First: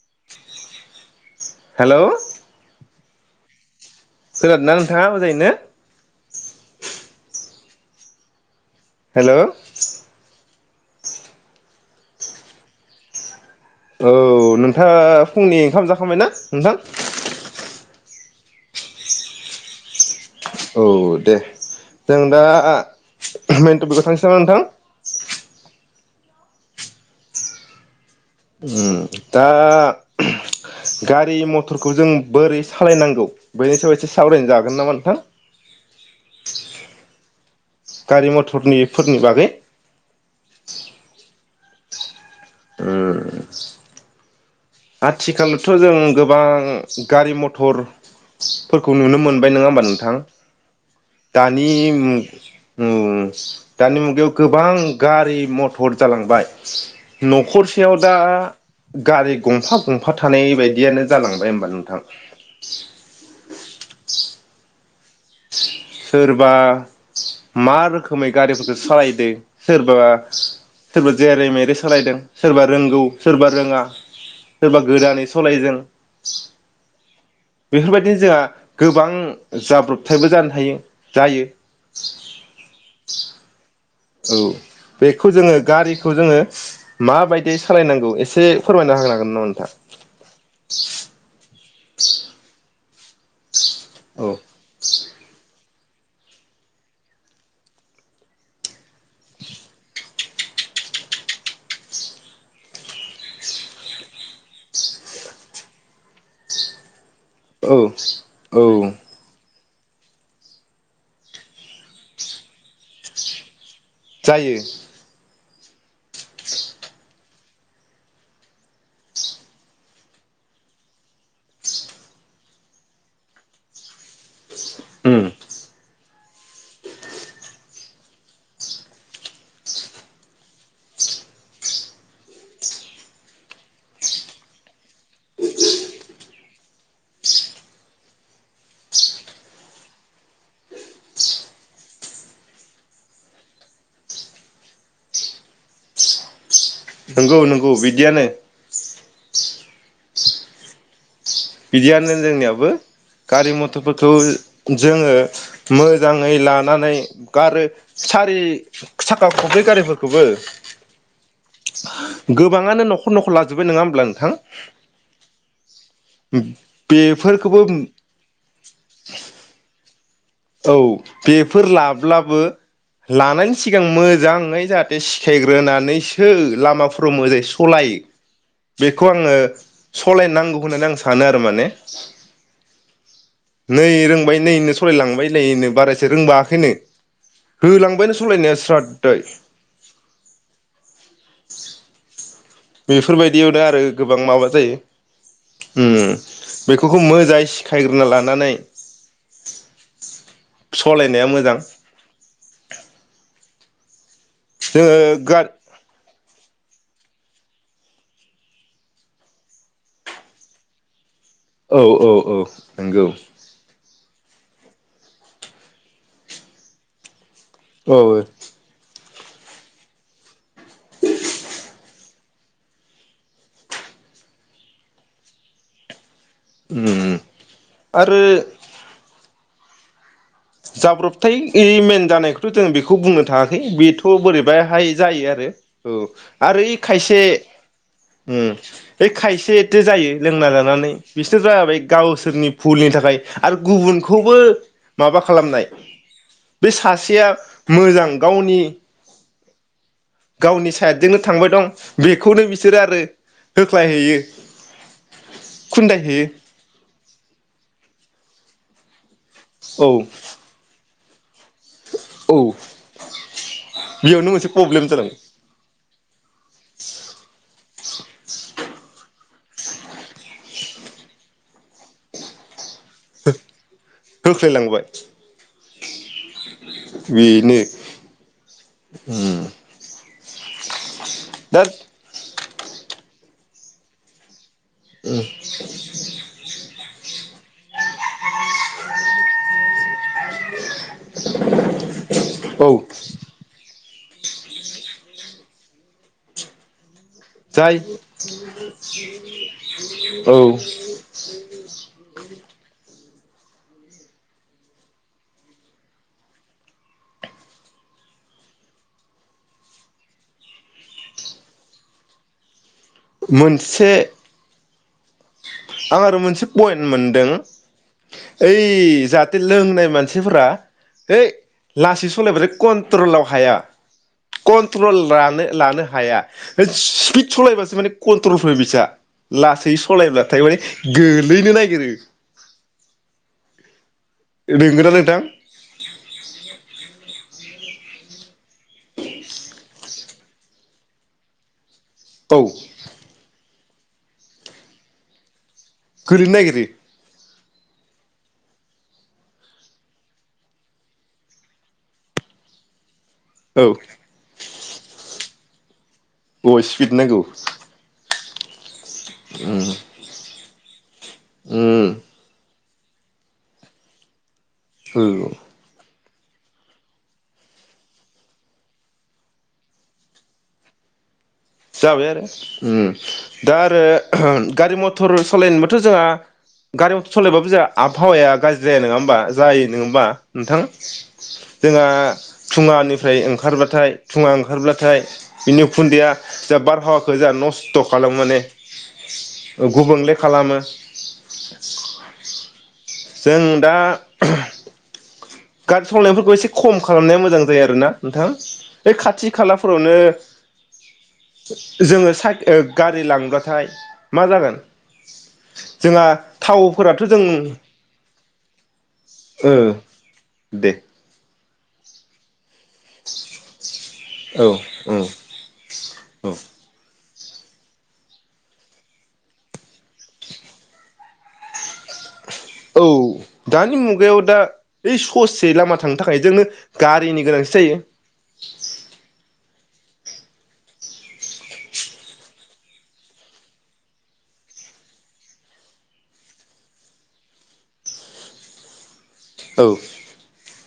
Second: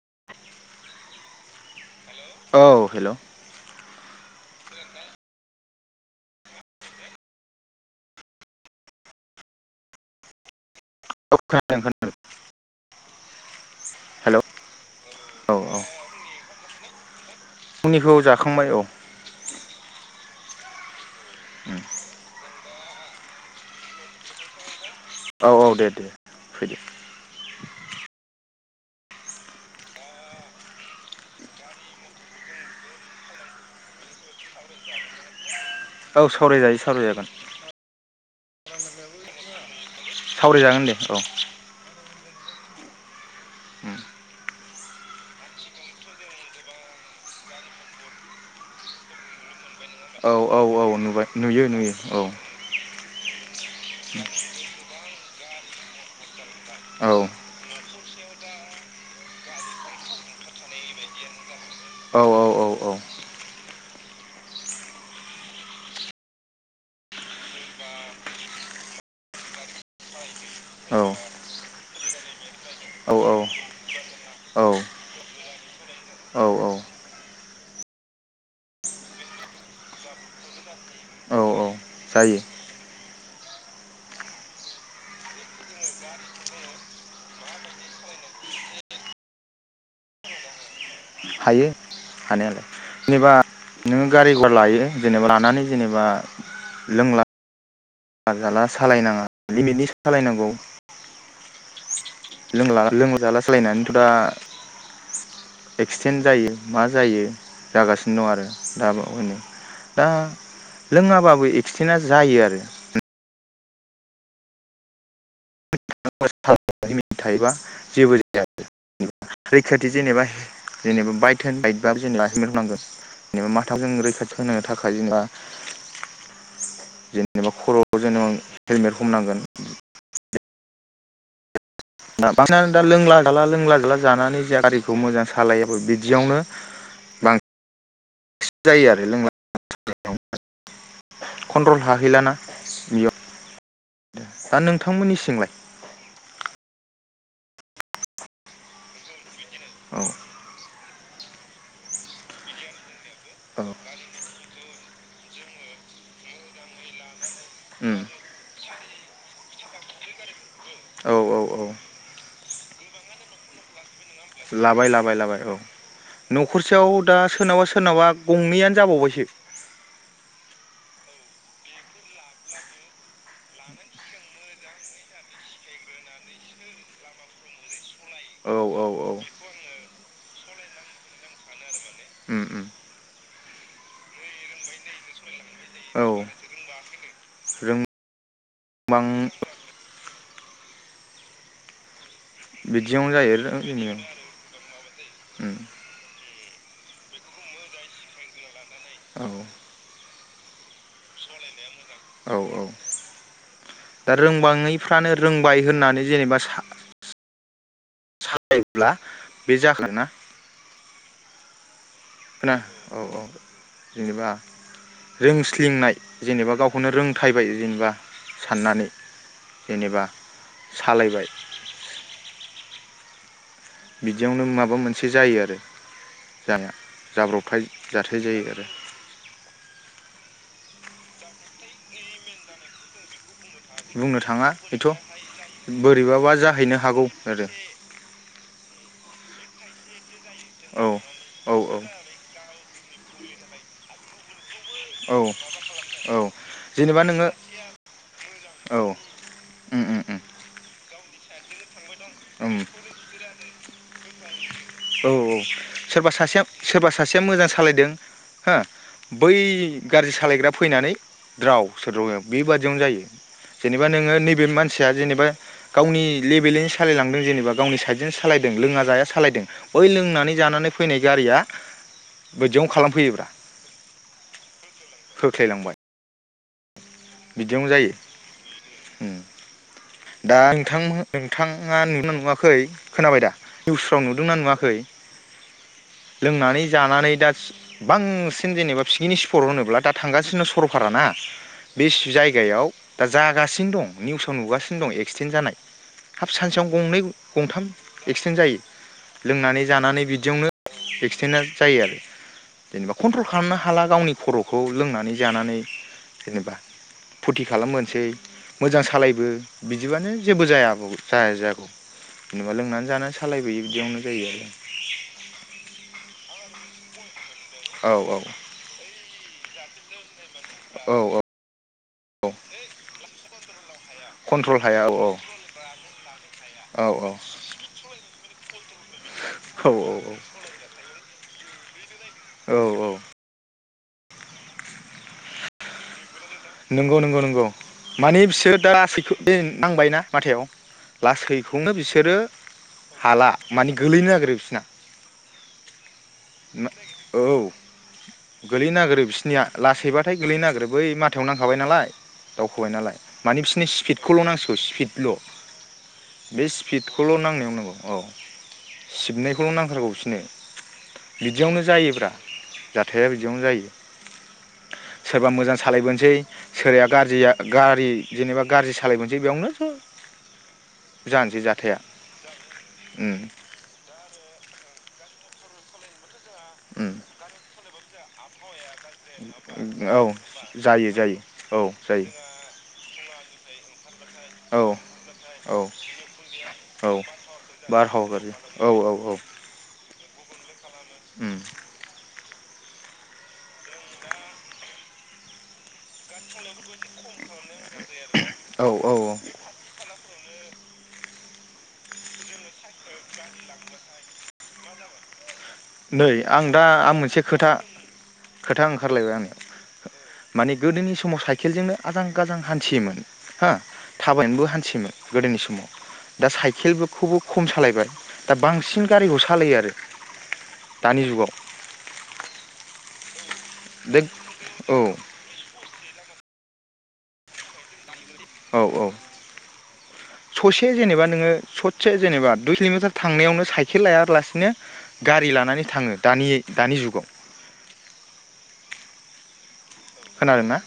[inaudible] Hello. औ hello. खोनादोंना नोंथाङा मोजाङैनो? हेल'। औ खोनादों खोनादों। औ हेल' नोंथाङा औ फुंनि औ ओंखाम जाखांबाय ना नोंथां? फुंनिखौ जाखांबाय औ। औ दे उम जों दा मेन टपिकआव थांसै नामा नोंथां? औ औ दे दे फैदो। उम दा गारि मथरखौ जों बोरै सालायनांगौ बेनि सायाव एसे सावराय जागोन नामा नोंथां? औ सावरायजायो सावरायजागोन। गारि मथरनिफोरनि बागै सावरायजागोन दे औ। उम। आथिखालावथ' जों गोबां गारि मथरफोरखौ नुनो मोनबाय नङा होमबा नोंथां? औ औ नुबाय नुयो दानि नुयो मु औ मु दानि मुगायाव गोबां गारि मथर जालांबाय। औ न'खरसे सेयाव दा गारि गंफा गंफा थानाय बायदियनो जालांबाय होमबा नोंथां। औ सोरबा मा रोखोमै गारिफोरखौ सालायदों सोरबा औ सोरबा जेरै मेरै सालायदों सोरबा रोंगौ औ सोरबा रोङा औ सोरबा गोदानै सालायदों औ औ बेफोरबायदिनो जोंहा गोबां जाब्रब थायबो जानो हायो जायो। जायो। [unintelligible] औ बेखौ जोङो गारिखौ जोङो माबायदि सालायनांगौ एसे फोरमायना हांनागोन नामा नोंथां। हायो हानायालाय जेनेबा नोङो औ गारि गघरा लायो जेनेबा लानानै जेनेबा लोंला जााला सालायनाङा लिमिटनि सालायनांगौ लोंला लोंलाजाला सालायनानैथ' दा एक्सिडेन्ट जायो मा जायो। औ जागासिनो दं आरो औ दा होनो दा लोङाबाबो एक्सिडेन्टआ जायो आरो। जायो। [unintelligible] लिमिट थायोबा जेबो जाया जैखाथि जेनेबा जेनेबा बाइक बायबा जेनेबा हेलमेटांगोन जेनेबा माथाखौजों रै होनो थाखाय जेनेबा जेनेबा खर'आव जेनेबा हेलमेट हमनांगोन बांसिनानो दा लोंला जाला लोंला जाला जानानै जे गारिखौ मोजां सालायाबो बिदियावनो बांसिन जायो आरो लोंला कन्ट्रल हाहैलाना बेयाव दा नोंथांमोननि सिंलाय नंगौ नंगौ बिदियानो औ। बिदियानो जोंनियाबो गारिलि मथ'फोरखौ जोङो मोजाङै लानानै आरो सारि थाखा खबब्रै गारिफोरखौबो औ औ औ गोबाङानो न'खर न'खर लाजोब्बाय नङा होमब्ला नोंथां लाबाय लाबाय लाबाय औ नों। खरसेयाव दा बेफोरखौबो सोरनाबा सोरनावाबा गंनैयानो जाबावबायसो औ बेफोर लाब्लाबो लानायनि सिगां मोजाङै जाहाथे सिखायग्रोनानैसो लामाफोराव मोजाङै सलायो औ बेखौ औ आङो सालायनांगौ होननानै आं सानो आरो माने उम उम नै रोंबाय नैनो सालायलांबाय नो औ बारायसे रोंबाखैनो रोंबां होलांबायानो सालायनाया स्राद बिदियावनो जायो बेफोरबायदियावनो आरो जोंनियाव गोबां माबा जायो। उम बेफोरखौ मोजाङै सिखायग्रोना लानानै औ सलायनाया मोजां! औ दा जोङो रोंबाङैफ्रानो गा रोंबाय होननानै जेनेबा ब्ला बे जाखोना औ। औ औ ना औ नंगौ औ। जेनेबा रोंसलिंनाय जेनेबा गावखौनो रों थायबाय जेनेबा औ साननानै जेनेबा सालायबाय बिदियावनो माबा मोनसे जायो आरो जा उम जाब्रबथाय जाथाय जायो आरो। जाब्रबथाय मेन जानायखौथ' जोंङ बेखौ बुंनो थाङाखै बेथ' बुंनो थाङा बेथ' बोरैबाहाय जायो आरो औ बोरैबाबा आरो जाहैनो हागौ खायसे आरो बे खायसे एथे जायो लोंना औ जानानै बिसोर औ जाबाय गावसोरनि भुलनि थाखाय आरो गुबुनखौबो औ माबा खालामनाय औ बे जेनेबा सासेया नोङो मोजां गावनि औ उम उम उम गावनि साइडजोंनो थांबाय दं बेखौनो उम बिसोरो आरो होख्लायहैयो। औ सोरबा खुन्दायहैयो सासेया सोरबा सासेया मोजां सालायदों हा बै औ गाज्रि सालायग्रा फैनानै द्राव सोद्राव औ बेबादियावनो जायो जेनेबा नोङो बेयावनो नैबे मोनसे प्रब्लेम मानसिया जालांबाय जेनेबा गावनि लेबेलैनो सालायलांदों जेनेबा गावनि साइडजों सालायदों लोङा जाया सालायदों बै लोंनानै जानानै फैनाय गारिया बिदियावनो खालाम होख्लायलांबाय [unintelligible] होख्लायलांबाय बिदियावनो जायो दा नोंथां दा नोंथाङा नुदोंना नुवाखै? खै खोनाबाय दा निइउसफ्राव नुदोंना नुवाखै? खै लोंनानै जानानै दा बांसिन जेनेबा पिकनिक स्पटआव होनोब्ला दा थांगासिनो सर'ल पारा ना बे जायगायाव औ दा जागासिनो दं। निउसाव नुगासिनो दं एक्सिडेन्ट जानाय हाब सानसेयावनो गंनै गं गंथाम जाय एक्सिडेन्ट जायो लोंनानै जानानै औ बिदियावनो एक्सिडेन्टआ जायो आरो जेनेबा कन्ट्रल खालामनो हाला गावनि खर'खौ लोंनानै जानानै जेनेबा फुरथि खालामबोनोसै मोजां सालायबो बिदिबानो जेबो जाय जाया जागौ जेनेबा लोंनानै जानो सालायबोयो मोनसे बिदियावनो जायो आरो आं आरो मोनसे पइन्ट मोनदों आरो औ ओइ जाथ लोंनाय मानसि मानसिफोरा औ औ है लासै औ सलायबाय कन्ट्रलाव हाया हाया औ कन्ट्रल ला लानो हाया औ स्पिड सालायबासो मानि कन्ट्रल फैयो बिसिना औ लासै सलायबा गोलैनो नागिरो। औ औ नोंगौना नोंथां नंगौ नंगौ नंगौ मानि बि दासैखौ नांबाय ना माथायाव लासैखौनो बिस सोरो औ हाला माने गोलैनो नागिरो बिसना गोलैनो नागिरो ना औ गोलैनो नागिरो बिसोरनिया लासैबाथाय गोलैनो नागिरो बै मा थायाव नांखाबाय नालाय दावखोबाय नालाय माने औ बिसोरनि स्पिदखौल' नांसिगौ स्पिडल' बे अ स्पिड नांगौ स्पिडखौल' नांनायाव नांगौ औ [inaudible] सिबनायखौल' नांथारगौ बिसिनो बिदियावनो उम जायोब्रा जाथाया बिदियावनो जायो औ सोरबा मोजां सालायबोन सै सोराया गाज्रि आ गारि जेनेबा गाज्रि सालायबोसै बेयावनो ज' जानोसै जाथाया जाबाय आरो ओम उम दा आरो गारि मथर सालायनोब्लाथ' जोंहा उम गारियावथ' सलायबाबो जाया आबहावाया गा जाया नङा हा जायो नङा औ होमबा नोंथां जायो जायो औ जोंहा जायो फुङानि ओमफ्राय ओंखारबाथाय धुंड़ा औ ओंखारब्लाथाय औ बिनि उखुन्दैआ जा औ बारहावाखौ जा नस्थ बारहावा खालामो गाज्रि माने औ औ औ गुबुनले खालामो [inaudible] उम जों दा गारि सलायनायफोरखौ एसे खम खालामनाया मोजां जायो आरोना नोंथां औ औ बे औ खाथि खालाफोरावनो जोङो सा गारि लांबथाय मा जागोन जोंहा नै आं दा आं थावफोराथ' मोनसे जों खोथा खोथा ओंखारलायबाय आंनियाव ओ माने दे गोदोनि समाव साइकेलजोंनो आजां गाजां हान्थियोमोन हो थाबायनोबो औ हान्थियोमोन औ गोदोनि समाव दा औ साइकेलबो खौबो खम सालायबाय दा बांसिन गारिखौ सालायो आरो। दानि जुगाव। औ। दानि दे मुगायाव दा औ ओइ ससे लामा थांनो थाखाय जोंनो गारिनि गोनांथि जायो। औ औ। ससे जेनेबा नोङो ससे जेनेबा दुइ किलमिटार थांनायावनो साइकेल लायालासिनो गारि लानानै थाङो दानि दानि जुगाव। औ। खोनादों ना?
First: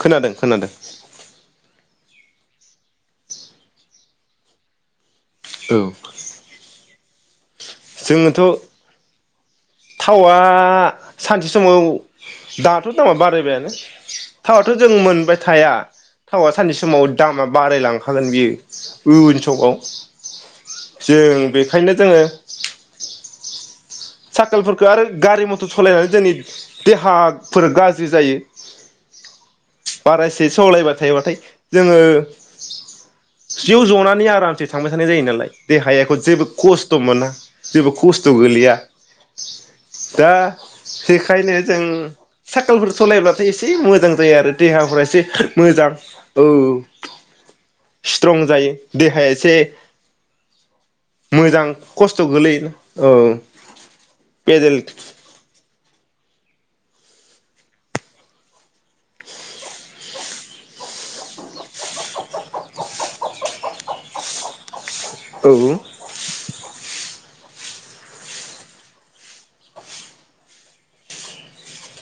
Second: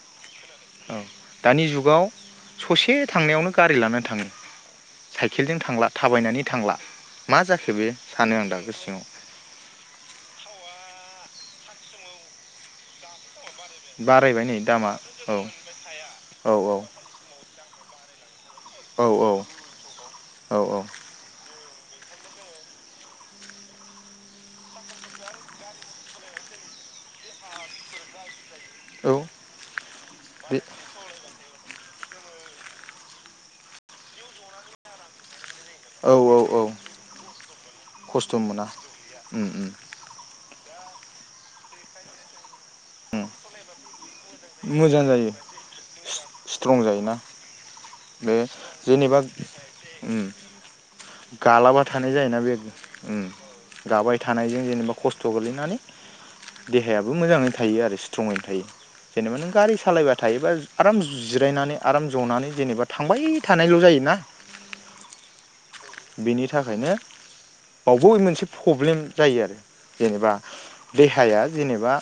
खोनादों खोनादों। जुगाव ससे थांनायावनो गारि लानानै थाङो। साइकेलजों औ थांला थाबायनानै थांला। मा जाखो? बे सानो जोंनोथ' आं दा गोसो सिङाव थावआ सानसे समाव दाथ' दामा बारायबायानो बारायबाय नै थावाथ' जों दामा औ मोनबाय थाया थावा औ सानसे समाव दामा बारायलांखायो। हागोन बियो औ औ उयनसक आव औ औ जों बे ओंखायनो जोङो साइकेलफोरखो आरो गारि मथर सालायनानै जोंनि देहाफोर गाज्रि जायो। औ बारासे बे सावलायबाय थायोबा थाय जोङो सियाव जनानै आरामसे थांबाय थानाय जायो नालाय। औ देहायाखौ औ जेबो औ खस्थ' मोना जेबो खस्थ' गोलैया। उम उम। दा बेखायनो जों साइकेलफोर सालायब्लाथाय एसे मोजां जायो आरो देहाफोरा मोजां एसे जायो मोजां स्ट्रं औ जायोना बे स्ट्रं जायो जेनेबा देहाया एसे उम मोजां गालाबा थानाय खस्थ' जायोना बे गोलैयो औ उम गाबाय थानायजों पेदेल जेनेबा खस्थ' गोलैनानै देहायाबो मोजाङैनो थायो आरो स्ट्रंङैनो थायो जेनेबा नों गारि सालायबाय थायोबा आराम जिरायनानै आराम जनानै जेनेबा थांबाय थानायल' जायोना। औ। बेनि थाखायनो बावबो मोनसे पब्लेम जायो आरो जेनेबा देहाया जेनेबा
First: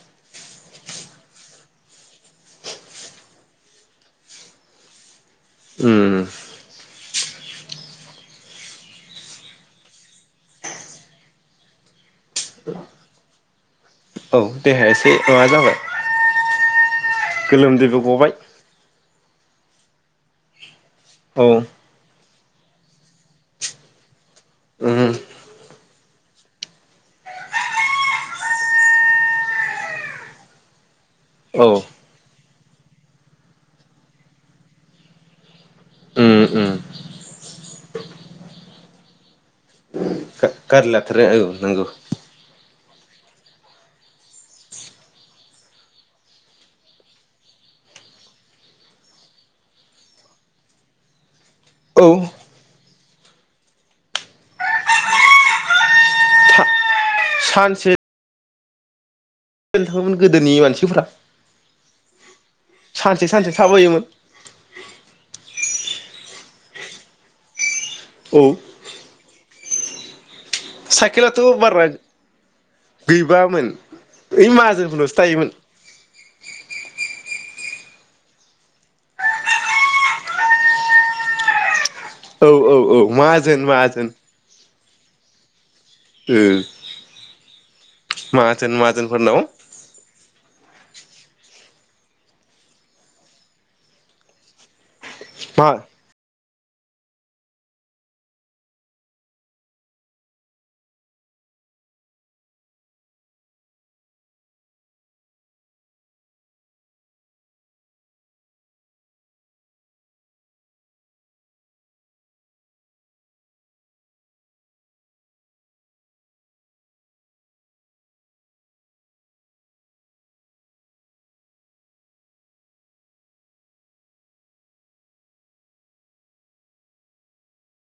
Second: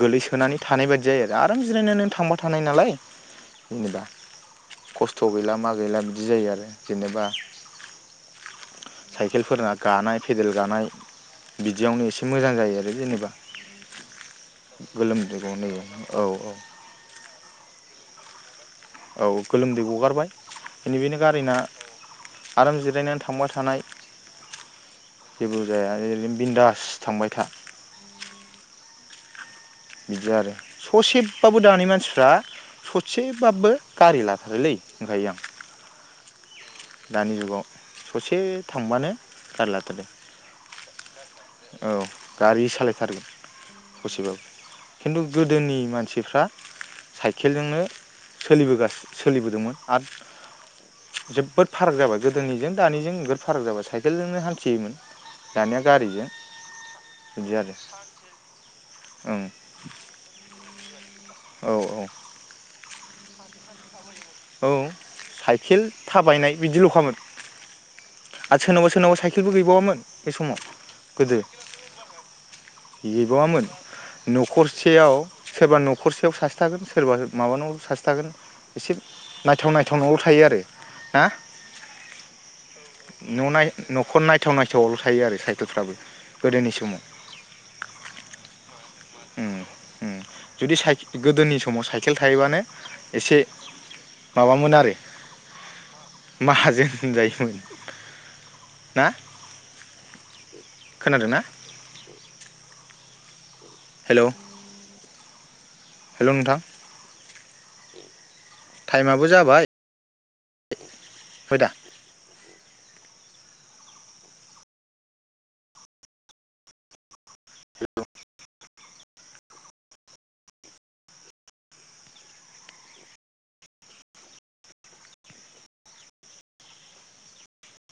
गोलैसोनानै थानाय बायदि जायो आरो आराम जिरायनानै नों थांबाय थानाय नालाय जेनेबा खस्थ थ' गैला मा गैला उम बिदि जायो आरो जेनेबा साइकेलफोरना गानाय पेदेल गानाय बिदियावनो एसे मोजां जायो आरो जेनेबा औ देहाया एसे गोलोमदै माबा गनो जाबाय औ औ गोलोमदैबो गबाय औ गोलोमदै गगारबाय इनिखायनो गारि ना औ आराम जिरायनानै थांबाय थानाय उम जेबोजाया ओरै बिन्दास थांबाय था बिदि आरो ससेब बाबो औ दानि मानसिफ्रा ससेबाब्बो गारि लाथारोलै होनखायो आं उम उम दानि जुगाव ससे थांबानो गारोलाथारो गारि लाथारो औ नंगौ थारगोन ससेबाबो खिन्थु गोदोनि मानसिफ्रा साइकेलजोंनो सोलिबोगास सोलिबोदोंमोन आरो जोबोद फाराग औ जाबाय गोदोनिजों दानिजों ओगद फाराग जाबाय साइकेलजोंनो हान्थियोमोन दानिया गारिजों बिदि आरो ओं नोथाङाबो गोदोनि मानस [unintelligible] औ औ सानसे सानसे थाबयोमोन औ साइकेल थाबायनाय बिदिल'खामोन औ आरो सोरनावबा सोरनावबा साइकेलबो गैबाव बहामोन? बे समाव गोदो साइकेलाथ' बारा गैबावामोन गैबामोन ओइ न'खरसेयाव माहाजोनफोरनावसो थायोमोन सोरबा न'खरसेयाव सासे थागोन सोरबा माबानावबो सासे थागोन एसे नायथाव नायथाव न'आवल' थायो आरो ना? औ औ औ माजोन माजोन थआवल' थायो आरो साइ उम माजोन माजोन फोरनाव उम उम जुदि साय गोदोनि समाव साइकेल थायोबानो एसे माबामोन आरो मा माहाजोन जायोमोन ना खोनादोंना हेलौ हेलौ नोंथां टाइमाबो जाबाय फय दा